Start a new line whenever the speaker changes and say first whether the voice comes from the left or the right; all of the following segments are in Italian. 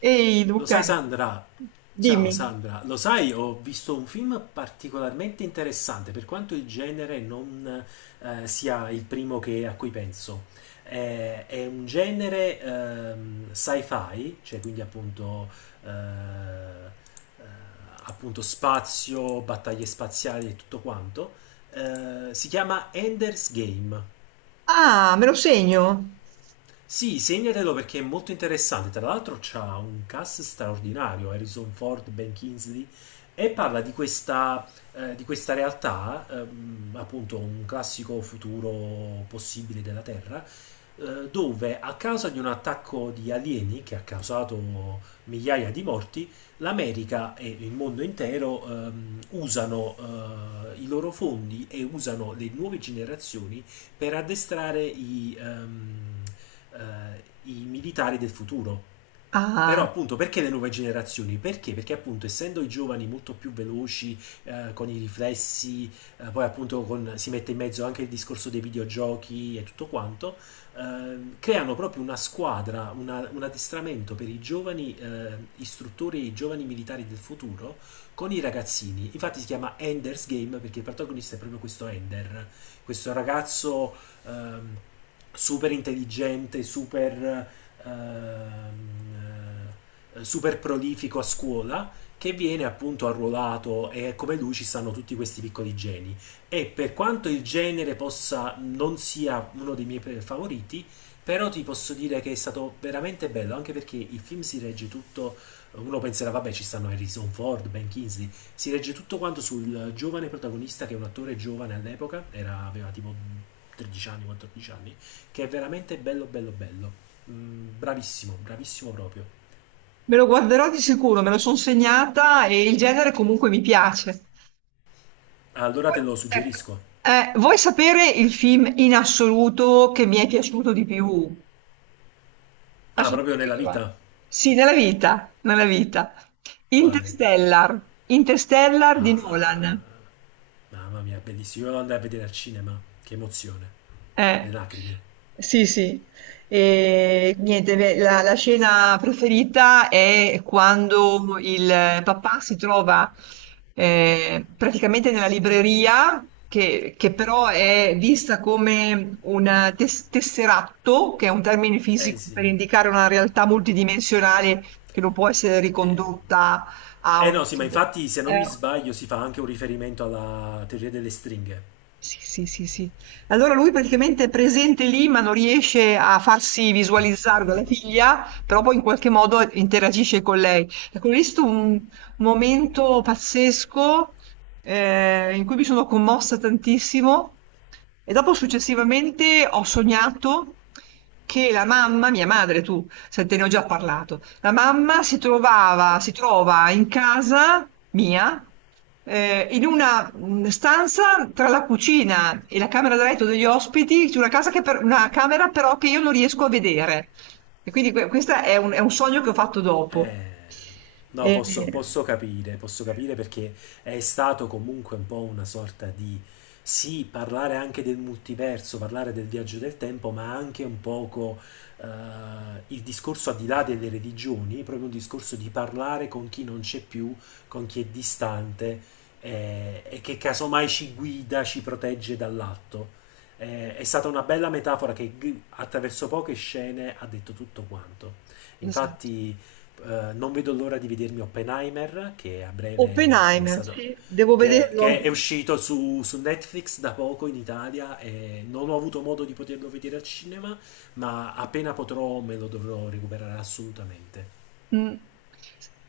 right: Ehi
left: Lo sai,
right: Luca,
left: Sandra? Ciao
right: dimmi.
left: Sandra, lo sai, ho visto un film particolarmente interessante, per quanto il genere non sia il primo che- a cui penso. È un genere sci-fi, cioè quindi appunto, eh, eh, appunto spazio, battaglie spaziali e tutto quanto. Si chiama Ender's Game.
right: Ah, me lo segno?
left: Sì, segnatelo perché è molto interessante. Tra l'altro c'ha un cast straordinario, Harrison Ford, Ben Kingsley, e parla di questa realtà, appunto un classico futuro possibile della Terra, dove a causa di un attacco di alieni che ha causato migliaia di morti, l'America e il mondo intero usano i loro fondi e usano le nuove generazioni per addestrare eh, i militari del futuro. Però
right: Ah,
left: appunto, perché le nuove generazioni? Perché? Perché appunto, essendo i giovani molto più veloci, con i riflessi, poi appunto con- si mette in mezzo anche il discorso dei videogiochi e tutto quanto, creano proprio una squadra, una- un addestramento per i giovani istruttori, i giovani militari del futuro con i ragazzini. Infatti si chiama Ender's Game perché il protagonista è proprio questo Ender, questo ragazzo ehm, super intelligente, ehm, super prolifico a scuola, che viene appunto arruolato, e come lui ci stanno tutti questi piccoli geni. E per quanto il genere possa non sia uno dei miei pre- favoriti, però ti posso dire che è stato veramente bello, anche perché il film si regge tutto. Uno penserà, vabbè, ci stanno Harrison Ford, Ben Kingsley. Si regge tutto quanto sul giovane protagonista, che è un attore giovane all'epoca, era- aveva tipo 13 anni, 14 anni, che è veramente bello, bello, bello. Mm, bravissimo, bravissimo proprio.
right: me lo guarderò di sicuro, me lo sono segnata e il genere comunque mi piace.
left: Ah, allora
right: Poi,
left: te lo
right: ecco,
left: suggerisco.
right: vuoi sapere il film in assoluto che mi è piaciuto di più?
left: Ah,
right: Adesso te lo
left: proprio nella
right: dico, va.
left: vita?
right: Sì, nella vita, nella vita.
left: Quale?
right: Interstellar, Interstellar di
left: Ah,
right: Nolan.
left: mamma mia, bellissimo. Io lo andai a vedere al cinema. Che emozione. Le
right: Eh,
left: lacrime.
right: sì, sì. E niente, beh, la scena preferita è quando il papà si trova praticamente nella libreria, che però è vista come un tesseratto, che è un termine
left: Eh
right: fisico
left: sì.
right: per indicare una realtà multidimensionale che non può essere ricondotta a
left: Eh no, sì, ma
right: un...
left: infatti, se non mi
right: Eh,
left: sbaglio, si fa anche un riferimento alla teoria delle stringhe.
right: Sì, sì, sì, sì. Allora lui praticamente è presente lì, ma non riesce a farsi visualizzare dalla figlia, però poi in qualche modo interagisce con lei. Ecco, ho visto un momento pazzesco in cui mi sono commossa tantissimo e dopo successivamente ho sognato che la mamma, mia madre, tu, senti, ne ho già parlato. La mamma si trova in casa mia, in una stanza tra la cucina e la camera da letto degli ospiti, c'è una casa che una camera però che io non riesco a vedere. E quindi questo è è un sogno che ho fatto dopo.
left: Eh, No, posso,
right: E-
left: posso capire, posso capire, perché è stato comunque un po' una sorta di, sì, parlare anche del multiverso, parlare del viaggio del tempo, ma anche un poco eh, il discorso al di là delle religioni, proprio un discorso di parlare con chi non c'è più, con chi è distante e che casomai ci guida, ci protegge dall'atto. È stata una bella metafora che g- attraverso poche scene ha detto tutto quanto.
right: esatto.
left: Infatti, non vedo l'ora di vedermi Oppenheimer, che a breve è
right: Oppenheimer,
left: stato...
right: sì, devo
left: Che è
right: vederlo.
left: uscito su, su Netflix da poco in Italia, e non ho avuto modo di poterlo vedere al cinema, ma appena potrò me lo dovrò recuperare assolutamente.
right: Mh.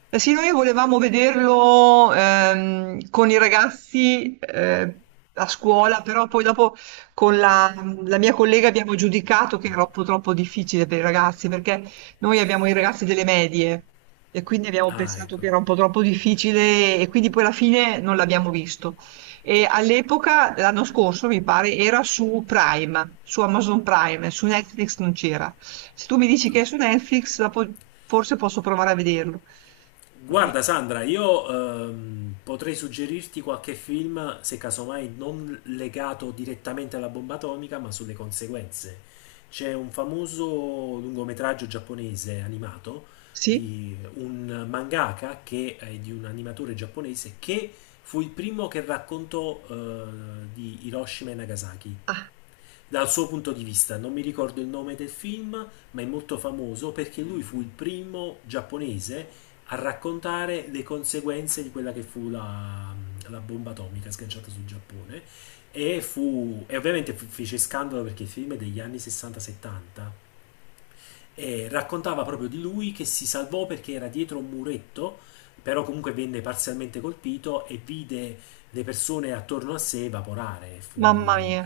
right: Eh sì, noi volevamo vederlo, con i ragazzi, a scuola, però poi dopo con la mia collega abbiamo giudicato che era troppo troppo difficile per i ragazzi, perché noi abbiamo i ragazzi delle medie e quindi abbiamo
left: Ah,
right: pensato
left: ecco.
right: che era un po' troppo difficile e quindi poi alla fine non l'abbiamo visto. E all'epoca, l'anno scorso mi pare, era su Prime, su Amazon Prime, su Netflix non c'era. Se tu mi dici che è su Netflix, dopo forse posso provare a vederlo. Eh,
left: Guarda Sandra, io potrei suggerirti qualche film, se casomai non legato direttamente alla bomba atomica, ma sulle conseguenze. C'è un famoso lungometraggio giapponese animato
right: sì?
left: di un mangaka, che è di un animatore giapponese che fu il primo che raccontò di Hiroshima e Nagasaki
right: Ah,
left: dal suo punto di vista. Non mi ricordo il nome del film, ma è molto famoso perché lui fu il primo giapponese a raccontare le conseguenze di quella che fu la, la bomba atomica sganciata sul Giappone. E, fu, e ovviamente fu- fece scandalo perché il film è degli anni 60-70 e raccontava proprio di lui, che si salvò perché era dietro un muretto, però comunque venne parzialmente colpito e vide le persone attorno a sé evaporare. Fu,
right: mamma mia.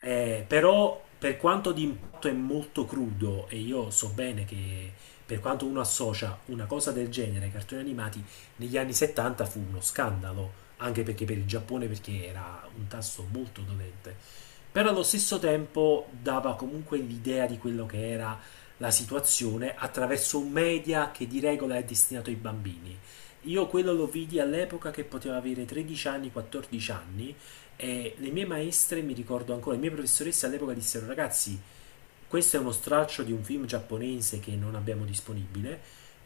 left: però per quanto di impatto è molto crudo, e io so bene che per quanto uno associa una cosa del genere ai cartoni animati, negli anni 70 fu uno scandalo, anche perché per il Giappone, perché era un tasso molto dolente. Però allo stesso tempo dava comunque l'idea di quello che era la situazione, attraverso un media che di regola è destinato ai bambini. Io quello lo vidi all'epoca che potevo avere 13 anni, 14 anni, e le mie maestre, mi ricordo ancora, le mie professoresse all'epoca dissero: ragazzi, questo è uno straccio di un film giapponese che non abbiamo disponibile,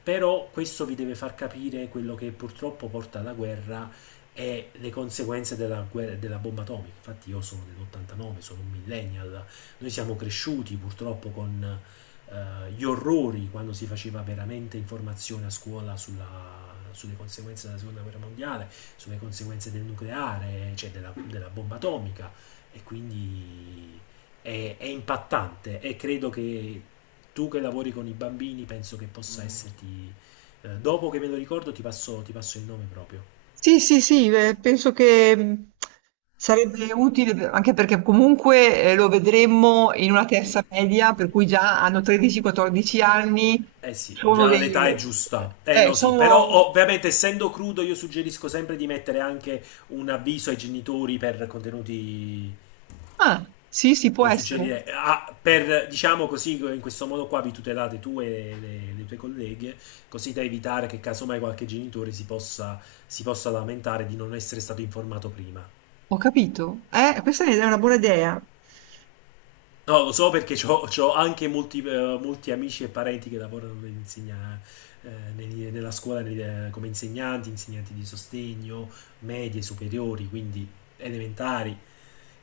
left: però questo vi deve far capire quello che purtroppo porta alla guerra e le conseguenze della, guerra- della bomba atomica. Infatti io sono dell'89, sono un millennial, noi siamo cresciuti purtroppo con gli orrori, quando si faceva veramente informazione a scuola sulla- sulle conseguenze della seconda guerra mondiale, sulle conseguenze del nucleare, cioè della, della bomba atomica, e quindi è impattante e credo che tu, che lavori con i bambini, penso che possa. Mm. Esserti... dopo che me lo ricordo ti passo il nome proprio.
right: Sì, sì, sì, penso che sarebbe utile anche perché comunque lo vedremmo in una terza media, per cui già hanno 13-14 anni,
left: Eh sì,
right: sono
left: già l'età è
right: dei...
left: giusta. Eh no sì, però
right: sono.
left: oh, ovviamente essendo crudo io suggerisco sempre di mettere anche un avviso ai genitori per contenuti...
right: Ah, sì, sì, può
left: Lo
right: essere.
left: suggerirei. Ah, per, diciamo così, in questo modo qua vi tutelate tu e le tue colleghe, così da evitare che casomai qualche genitore si possa lamentare di non essere stato informato prima.
right: Ho capito. Questa è una buona idea.
left: No, lo so, perché ho anche molti, molti amici e parenti che lavorano nell'insegna- negli- nella scuola negli- come insegnanti, insegnanti di sostegno, medie, superiori, quindi elementari.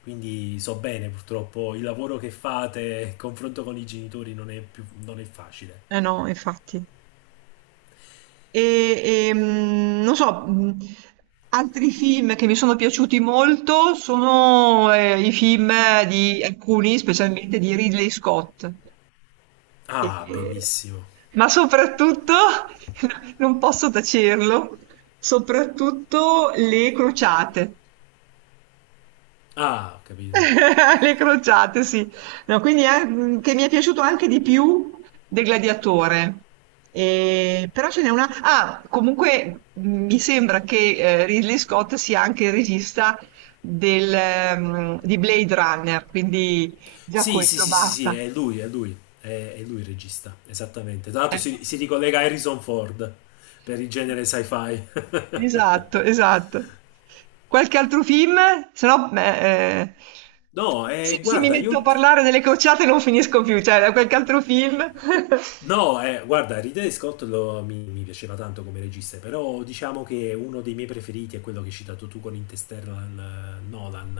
left: Quindi so bene, purtroppo, il lavoro che fate, il confronto con i genitori non è più, non è facile.
right: Eh no, infatti. Non so, altri film che mi sono piaciuti molto sono i film di alcuni, specialmente di Ridley Scott.
left: Ah,
right: E-
left: bellissimo.
right: ma soprattutto, non posso tacerlo, soprattutto Le Crociate.
left: Ah, ho capito.
right: Le crociate, sì. No, quindi che mi è piaciuto anche di più del Gladiatore. Però ce n'è una. Ah, comunque mi sembra che Ridley Scott sia anche il regista di Blade Runner, quindi già
left: Sì, sì,
right: quello
left: sì, sì, sì,
right: basta.
left: è lui, è lui. È lui il regista, esattamente. Tra l'altro
right: Eh.
left: si, si ricollega a Harrison Ford per il genere sci-fi.
right: Esatto, esatto. Qualche altro film? Se no,
left: No,
right: se, se mi
left: guarda,
right: metto
left: io
right: a
left: ti...
right: parlare delle cocciate non finisco più, cioè, da qualche altro film?
left: No, guarda, Ridley Scott lo- mi piaceva tanto come regista, però diciamo che uno dei miei preferiti è quello che hai citato tu con Interstellar, Nolan,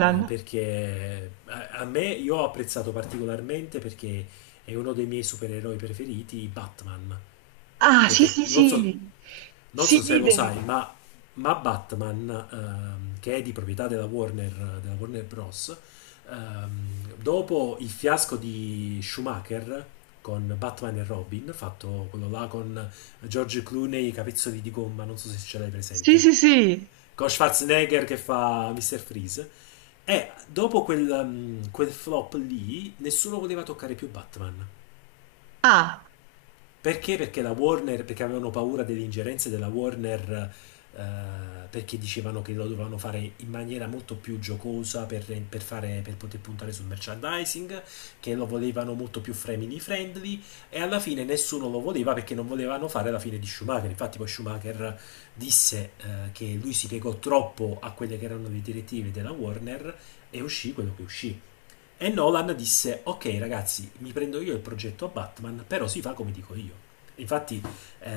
left: perché a, a me, io ho apprezzato particolarmente, perché è uno dei miei supereroi preferiti, Batman,
right: Ah, sì,
left: perché
right: sì,
left: non so,
right: sì.
left: non
right: Sì,
left: so se lo
right: idem.
left: sai, ma Batman, che è di proprietà della Warner Bros., dopo il fiasco di Schumacher con Batman e Robin, fatto quello là con George Clooney, i capezzoli di gomma, non so se ce l'hai
right: Sì, sì, sì,
left: presente,
right: sì.
left: con Schwarzenegger che fa Mr. Freeze, e dopo quel, quel flop lì, nessuno voleva toccare più Batman.
right: Ah,
left: Perché? Perché la Warner, perché avevano paura delle ingerenze della Warner, perché dicevano che lo dovevano fare in maniera molto più giocosa per fare- per poter puntare sul merchandising, che lo volevano molto più family friendly, e alla fine nessuno lo voleva perché non volevano fare la fine di Schumacher. Infatti poi Schumacher disse che lui si piegò troppo a quelle che erano le direttive della Warner, e uscì quello che uscì. E Nolan disse: ok, ragazzi, mi prendo io il progetto a Batman, però si fa come dico io. Infatti, eh,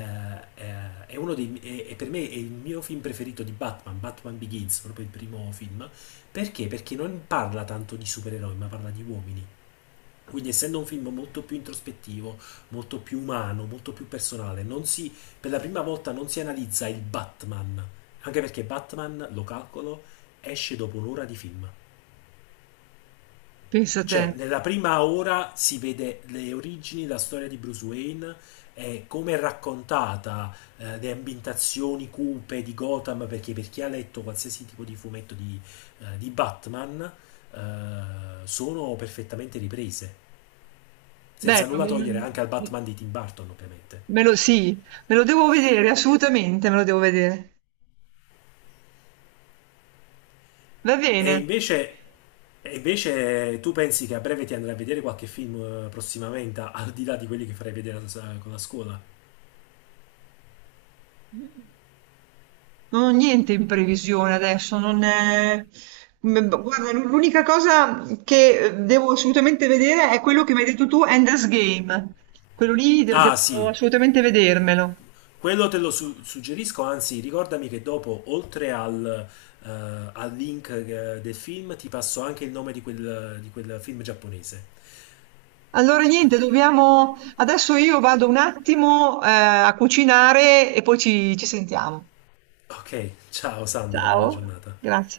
left: è uno dei, è- è, per me, è il mio film preferito di Batman, Batman Begins, proprio il primo film. Perché? Perché non parla tanto di supereroi, ma parla di uomini. Quindi, essendo un film molto più introspettivo, molto più umano, molto più personale, non si, per la prima volta non si analizza il Batman. Anche perché Batman, lo calcolo, esce dopo un'ora di film.
right: pensa te.
left: Cioè, nella prima ora si vede le origini, la storia di Bruce Wayne, e come è raccontata, le ambientazioni cupe di Gotham, perché per chi ha letto qualsiasi tipo di fumetto di Batman, eh, sono perfettamente riprese, senza
right: Beh, non
left: nulla
right: mi-
left: togliere anche al Batman di Tim Burton, ovviamente.
right: me lo, sì, me lo devo vedere, assolutamente me lo devo vedere. Va
left: E
right: bene.
left: invece, e invece tu pensi che a breve ti andrai a vedere qualche film prossimamente, al di là di quelli che farai vedere a- con la scuola?
right: Non ho niente in previsione adesso, non è... Guarda, l'unica cosa che devo assolutamente vedere è quello che mi hai detto tu, Ender's Game. Quello lì
left: Ah
right: devo
left: sì,
right: assolutamente vedermelo.
left: quello te lo su- suggerisco, anzi ricordami che dopo, oltre al, eh, al link del film, ti passo anche il nome di quel film giapponese.
right: Allora niente, dobbiamo... Adesso io vado un attimo a cucinare e poi ci sentiamo.
left: Ok, ciao Sandra, buona
right: Ciao,
left: giornata.
right: grazie.